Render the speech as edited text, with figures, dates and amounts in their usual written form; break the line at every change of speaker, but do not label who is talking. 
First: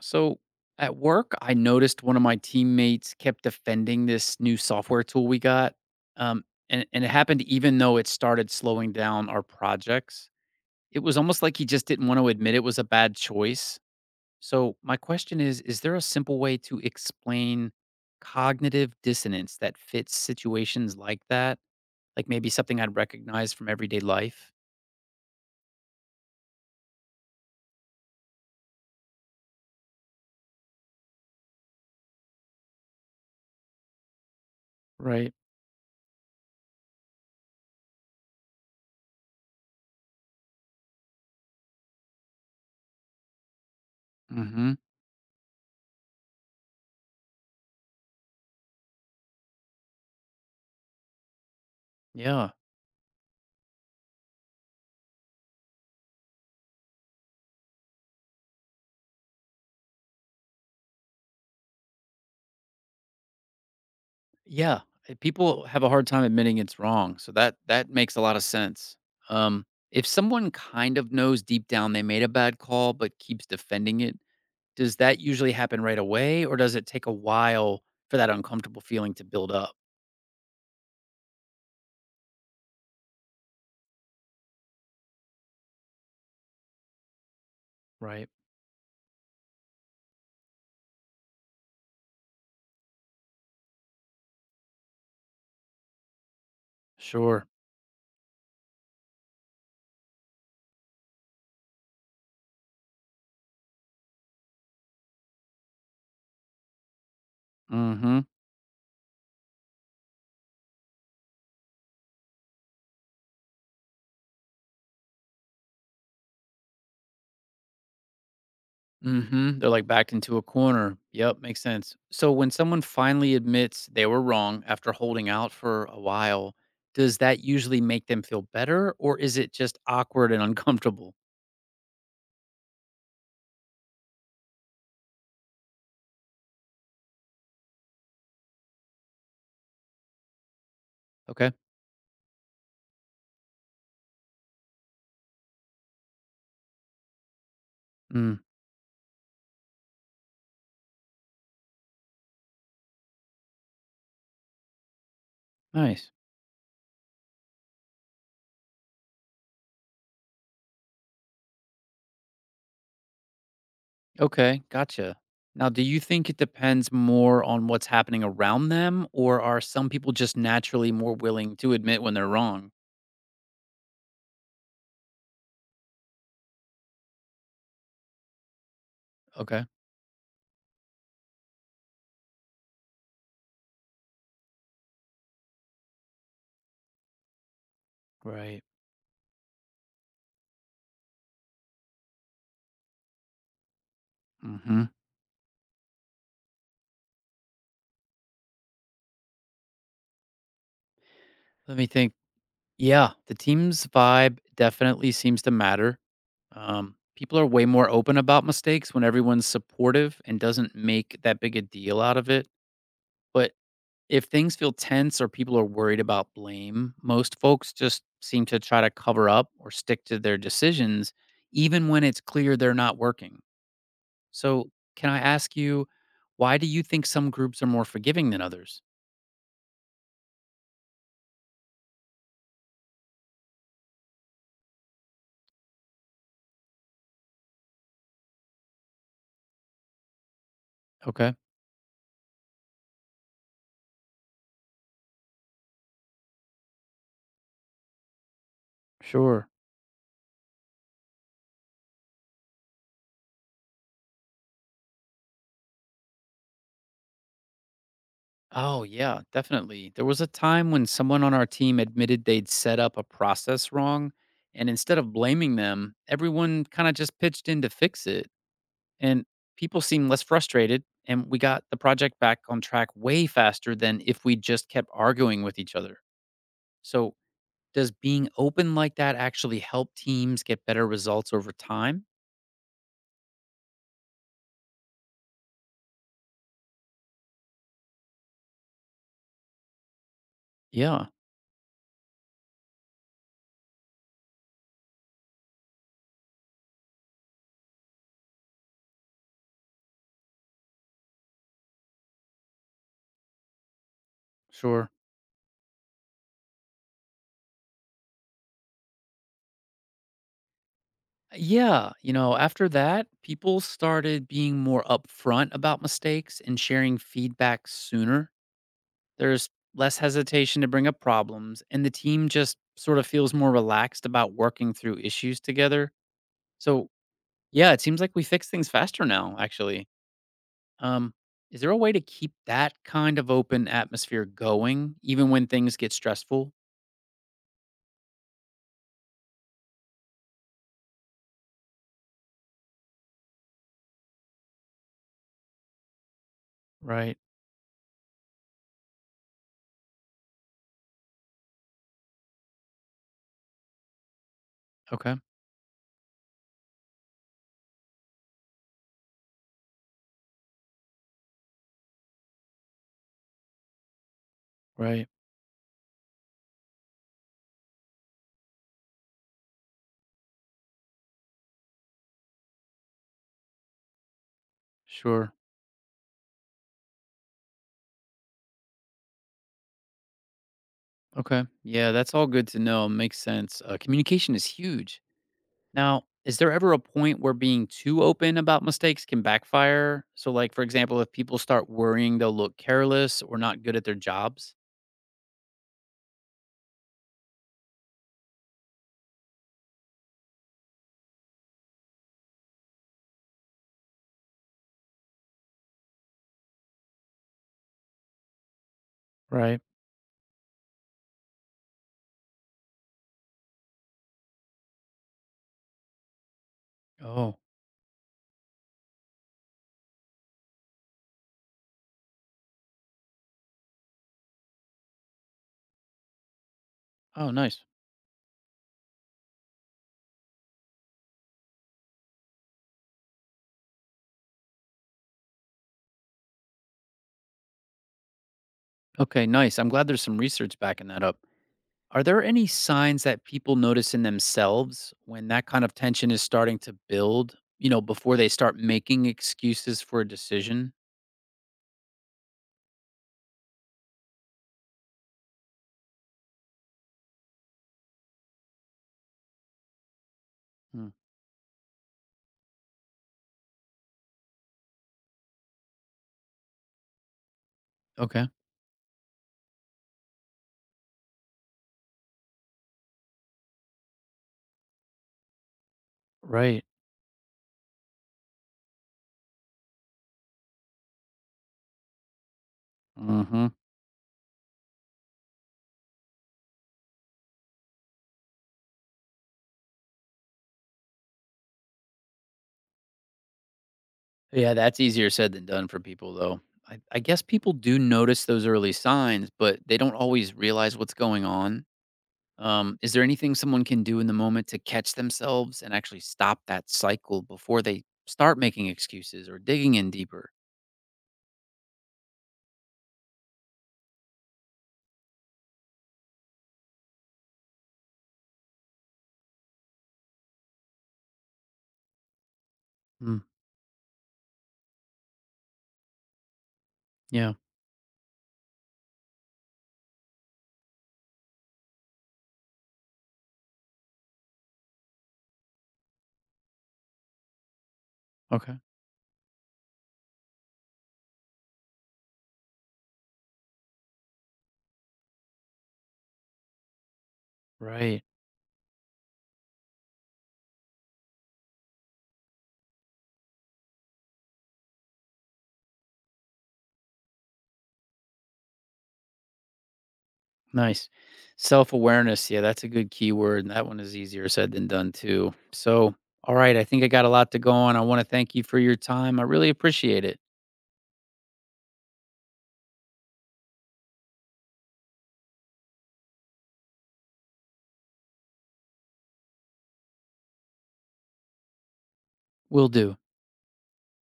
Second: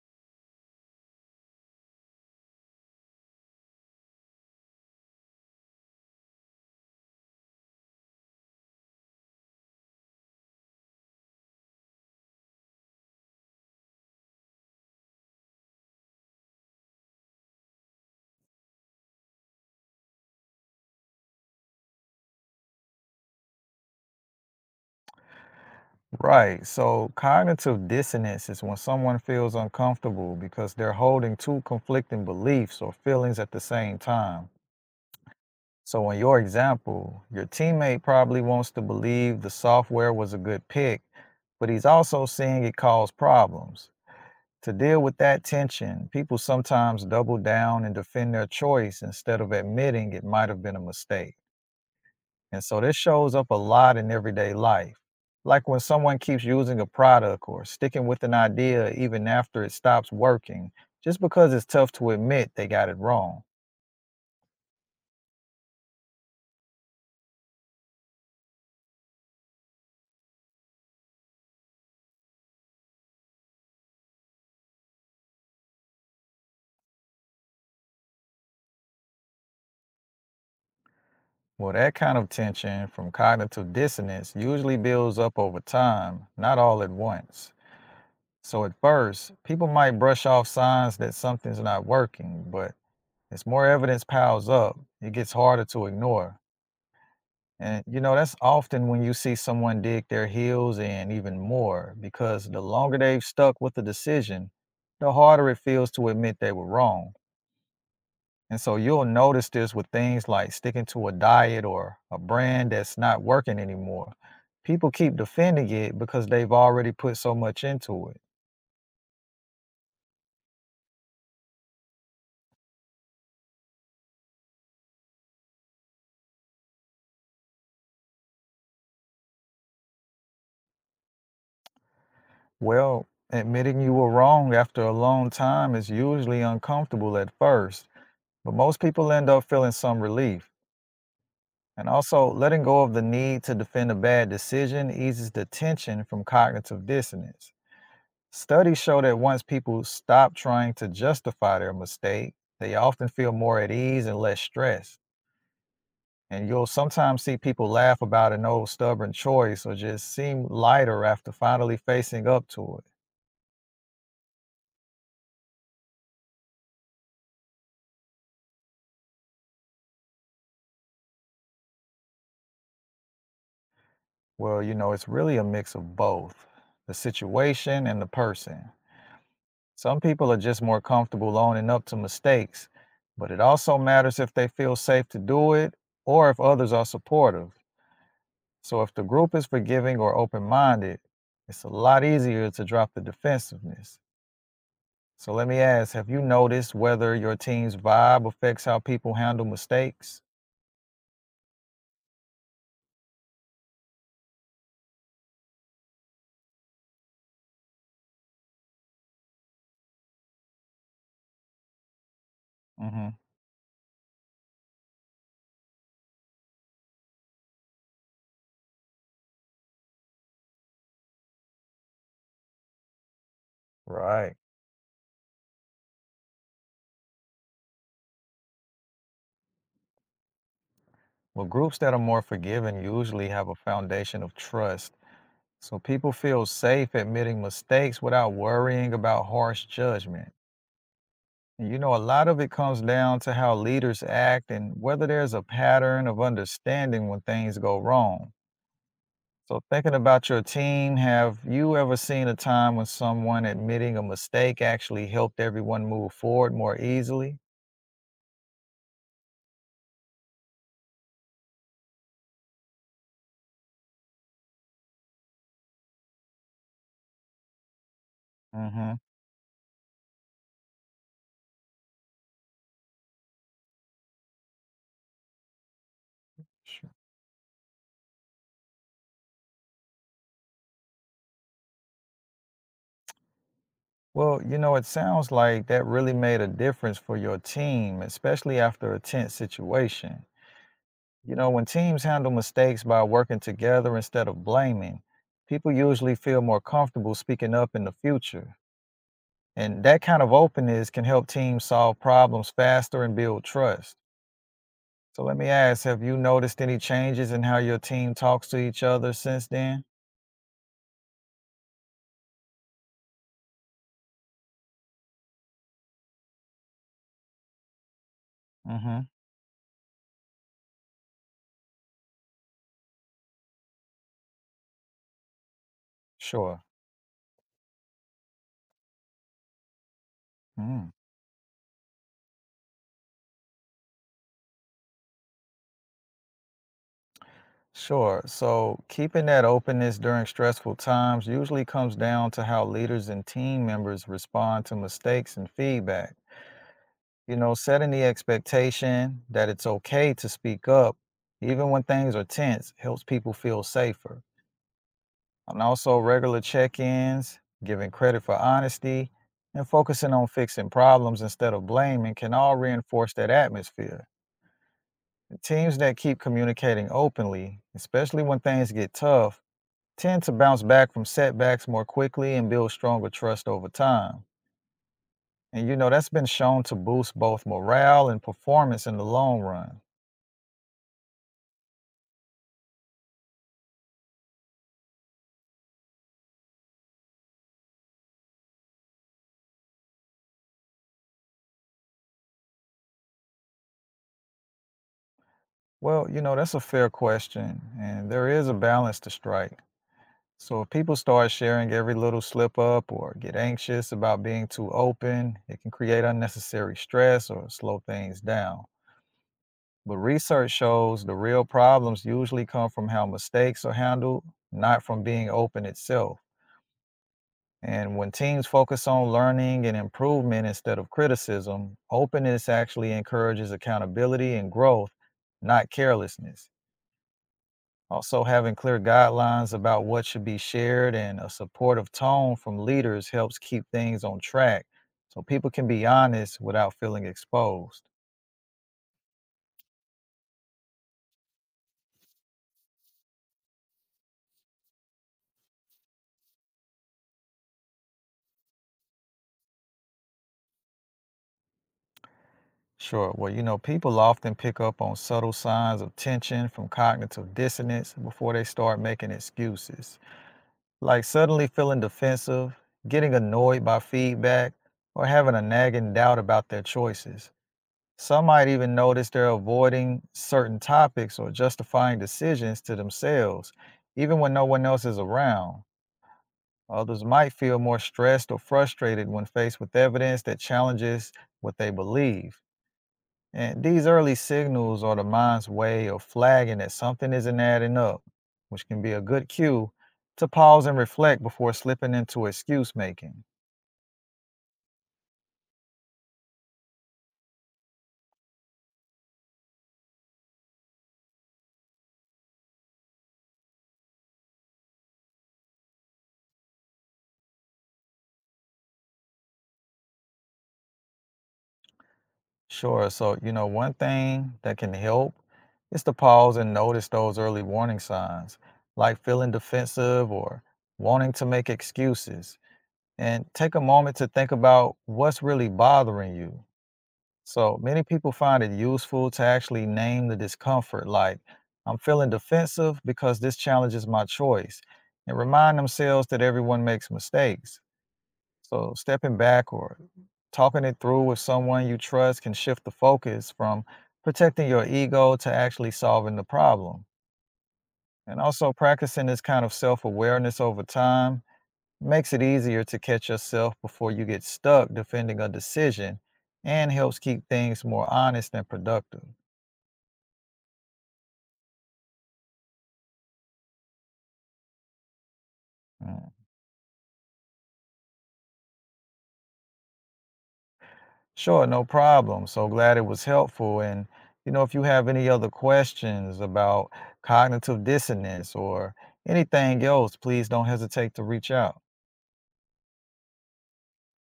So at work, I noticed one of my teammates kept defending this new software tool we got. Um, and it happened even though it started slowing down our projects. It was almost like he just didn't want to admit it was a bad choice. So, my question is there a simple way to explain cognitive dissonance that fits situations like that? Like maybe something I'd recognize from everyday life?
Right. So cognitive dissonance is when someone feels uncomfortable because they're holding two conflicting beliefs or feelings at the same time.
Right.
So, in your example, your teammate probably wants to believe the software was a good pick, but he's also seeing it cause problems.
Mm hmm.
To deal with that tension, people sometimes double down and defend their choice instead of admitting it might have been a mistake.
Yeah.
And so this shows up a lot in everyday life. Like when someone keeps using a product or sticking with an idea even after it stops working, just because it's tough to admit they got it wrong.
Yeah, people have a hard time admitting it's wrong, so that makes a lot of sense. Um, if someone kind of knows deep down they made a bad call but keeps defending it, does that usually happen right away, or does it take a while for that uncomfortable feeling to build up?
Well, that kind of tension from cognitive dissonance usually builds up over time, not all at once.
Right.
So, at first, people might brush off signs that something's not working, but as more evidence piles up, it gets harder to ignore.
Sure.
And, you know, that's often when you see someone dig their heels in even more, because the longer they've stuck with a decision, the harder it feels to admit they were wrong.
Mm-hmm.
And so you'll notice this with things like sticking to a diet or a brand that's not working anymore. People keep defending it because they've already put so much into it.
Mm-hmm. They're like backed into a corner. Yep, makes sense. So when someone finally admits they were wrong after holding out for a while, does that usually make them feel better, or is it just awkward and uncomfortable?
Well, admitting you were wrong after a long time is usually uncomfortable at first, but most people end up feeling some relief.
Okay.
And also, letting go of the need to defend a bad decision eases the tension from cognitive dissonance.
Mm,
Studies show that once people stop trying to justify their mistake, they often feel more at ease and less stressed.
nice.
And you'll sometimes see people laugh about an old stubborn choice or just seem lighter after finally facing up to it.
Okay. Gotcha. Now, do you think it depends more on what's happening around them, or are some people just naturally more willing to admit when they're wrong?
Well, you know, it's really a mix of both the situation and the person.
Okay.
Some people are just more comfortable owning up to mistakes, but it also matters if they feel safe to do it or if others are supportive.
Right.
So if the group is forgiving or open minded, it's a lot easier to drop the defensiveness.
Hmm.
So let me ask, have you noticed whether your team's vibe affects how people handle mistakes?
Let me think. Yeah. The team's vibe definitely seems to matter. People are way more open about mistakes when everyone's supportive and doesn't make that big a deal out of it.
Hmm.
But if things feel tense or people are worried about blame, most folks just seem to try to cover up or stick to their decisions, even when it's clear they're not working.
Right.
So, can I ask you, why do you think some groups are more forgiving than others?
Well, groups that are more forgiving usually have a foundation of trust. So people feel safe admitting mistakes without worrying about harsh judgment.
Okay,
And, you know, a lot of it comes down to how leaders act and whether there's a pattern of understanding when things go wrong.
sure.
So, thinking about your team, have you ever seen a time when someone admitting a mistake actually helped everyone move forward more easily?
Oh, yeah, definitely. There was a time when someone on our team admitted they'd set up a process wrong. And instead of blaming them, everyone kind of just pitched in to fix it.
Hmm.
And people seemed less frustrated, and we got the project back on track way faster than if we just kept arguing with each other.
Sure.
So does being open like that actually help teams get better results over time?
Well, you know, it sounds like that really made a difference for your team, especially after a tense situation.
Yeah.
You know, when teams handle mistakes by working together instead of blaming, people usually feel more comfortable speaking up in the future. And that kind of openness can help teams solve problems faster and build trust.
Sure.
So let me ask, have you noticed any changes in how your team talks to each other since then?
Yeah, you know, after that people started being more upfront about mistakes and sharing feedback sooner.
Mm-hmm.
There's less hesitation to bring up problems, and the team just sort of feels more relaxed about working through issues together.
Sure.
So yeah, it seems like we fix things faster now, actually.
Mm.
Um, is there a way to keep that kind of open atmosphere going even when things get stressful?
Sure. So keeping that openness during stressful times usually comes down to how leaders and team members respond to mistakes and feedback.
Right.
You know, setting the expectation that it's okay to speak up, even when things are tense, helps people feel safer.
Okay.
And also regular check-ins, giving credit for honesty, and focusing on fixing problems instead of blaming can all reinforce that atmosphere.
Right.
Teams that keep communicating openly, especially when things get tough, tend to bounce back from setbacks more quickly and build stronger trust over time.
Sure.
And you know, that's been shown to boost both morale and performance in the long run.
Okay. Yeah, that's all good to know. Makes sense. Communication is huge. Now, is there ever a point where being too open about mistakes can backfire? So, like, for example, if people start worrying they'll look careless or not good at their jobs?
Well, you know, that's a fair question, and there is a balance to strike. So if people start sharing every little slip up or get anxious about being too open, it can create unnecessary stress or slow things down.
Right.
But research shows the real problems usually come from how mistakes are handled, not from being open itself.
Oh,
And when teams focus on learning and improvement instead of criticism, openness actually encourages accountability and growth, not carelessness.
oh, nice.
Also, having clear guidelines about what should be shared and a supportive tone from leaders helps keep things on track so people can be honest without feeling exposed.
Okay, nice. I'm glad there's some research backing that up. Are there any signs that people notice in themselves when that kind of tension is starting to build, you know, before they start making excuses for a decision?
Sure. Well, you know, people often pick up on subtle signs of tension from cognitive dissonance before they start making excuses,
Hmm.
like suddenly feeling defensive, getting annoyed by feedback, or having a nagging doubt about their choices. Some
Okay.
might even notice they're avoiding certain topics or justifying decisions to themselves, even when no one else is around.
Right.
Others might feel more stressed or frustrated when faced with evidence that challenges what they believe.
Hmm.
And these early signals are the mind's way of flagging that something isn't adding up, which can be a good cue to pause and reflect before slipping into excuse making.
Yeah, that's easier said than done for people, though. I guess people do notice those early signs, but they don't always realize what's going on. Is there anything someone can do in the moment to catch themselves and actually stop that cycle before they start making excuses or digging in deeper?
Sure, so you know, one thing that can help is to pause and notice those early warning signs, like feeling defensive or wanting to make excuses,
Hmm,
and take a moment to think about what's really bothering you.
yeah.
So many people find it useful to actually name the discomfort, like, I'm feeling defensive because this challenges my choice, and remind themselves that everyone makes mistakes.
Okay.
So stepping back or talking it through with someone you trust can shift the focus from protecting your ego to actually solving the problem.
Right.
And also practicing this kind of self awareness over time makes it easier to catch yourself before you get stuck defending a decision and helps keep things more honest and productive.
Nice. Self-awareness, yeah, that's a good keyword, and that one is easier said than done too. So,
Mm.
all right, I think I got a lot to go on. I wanna thank you for your time. I really appreciate it.
Sure, no problem. So glad it was helpful. And, you know, if you have any other questions about cognitive dissonance or anything else, please don't hesitate to reach out.
Will do.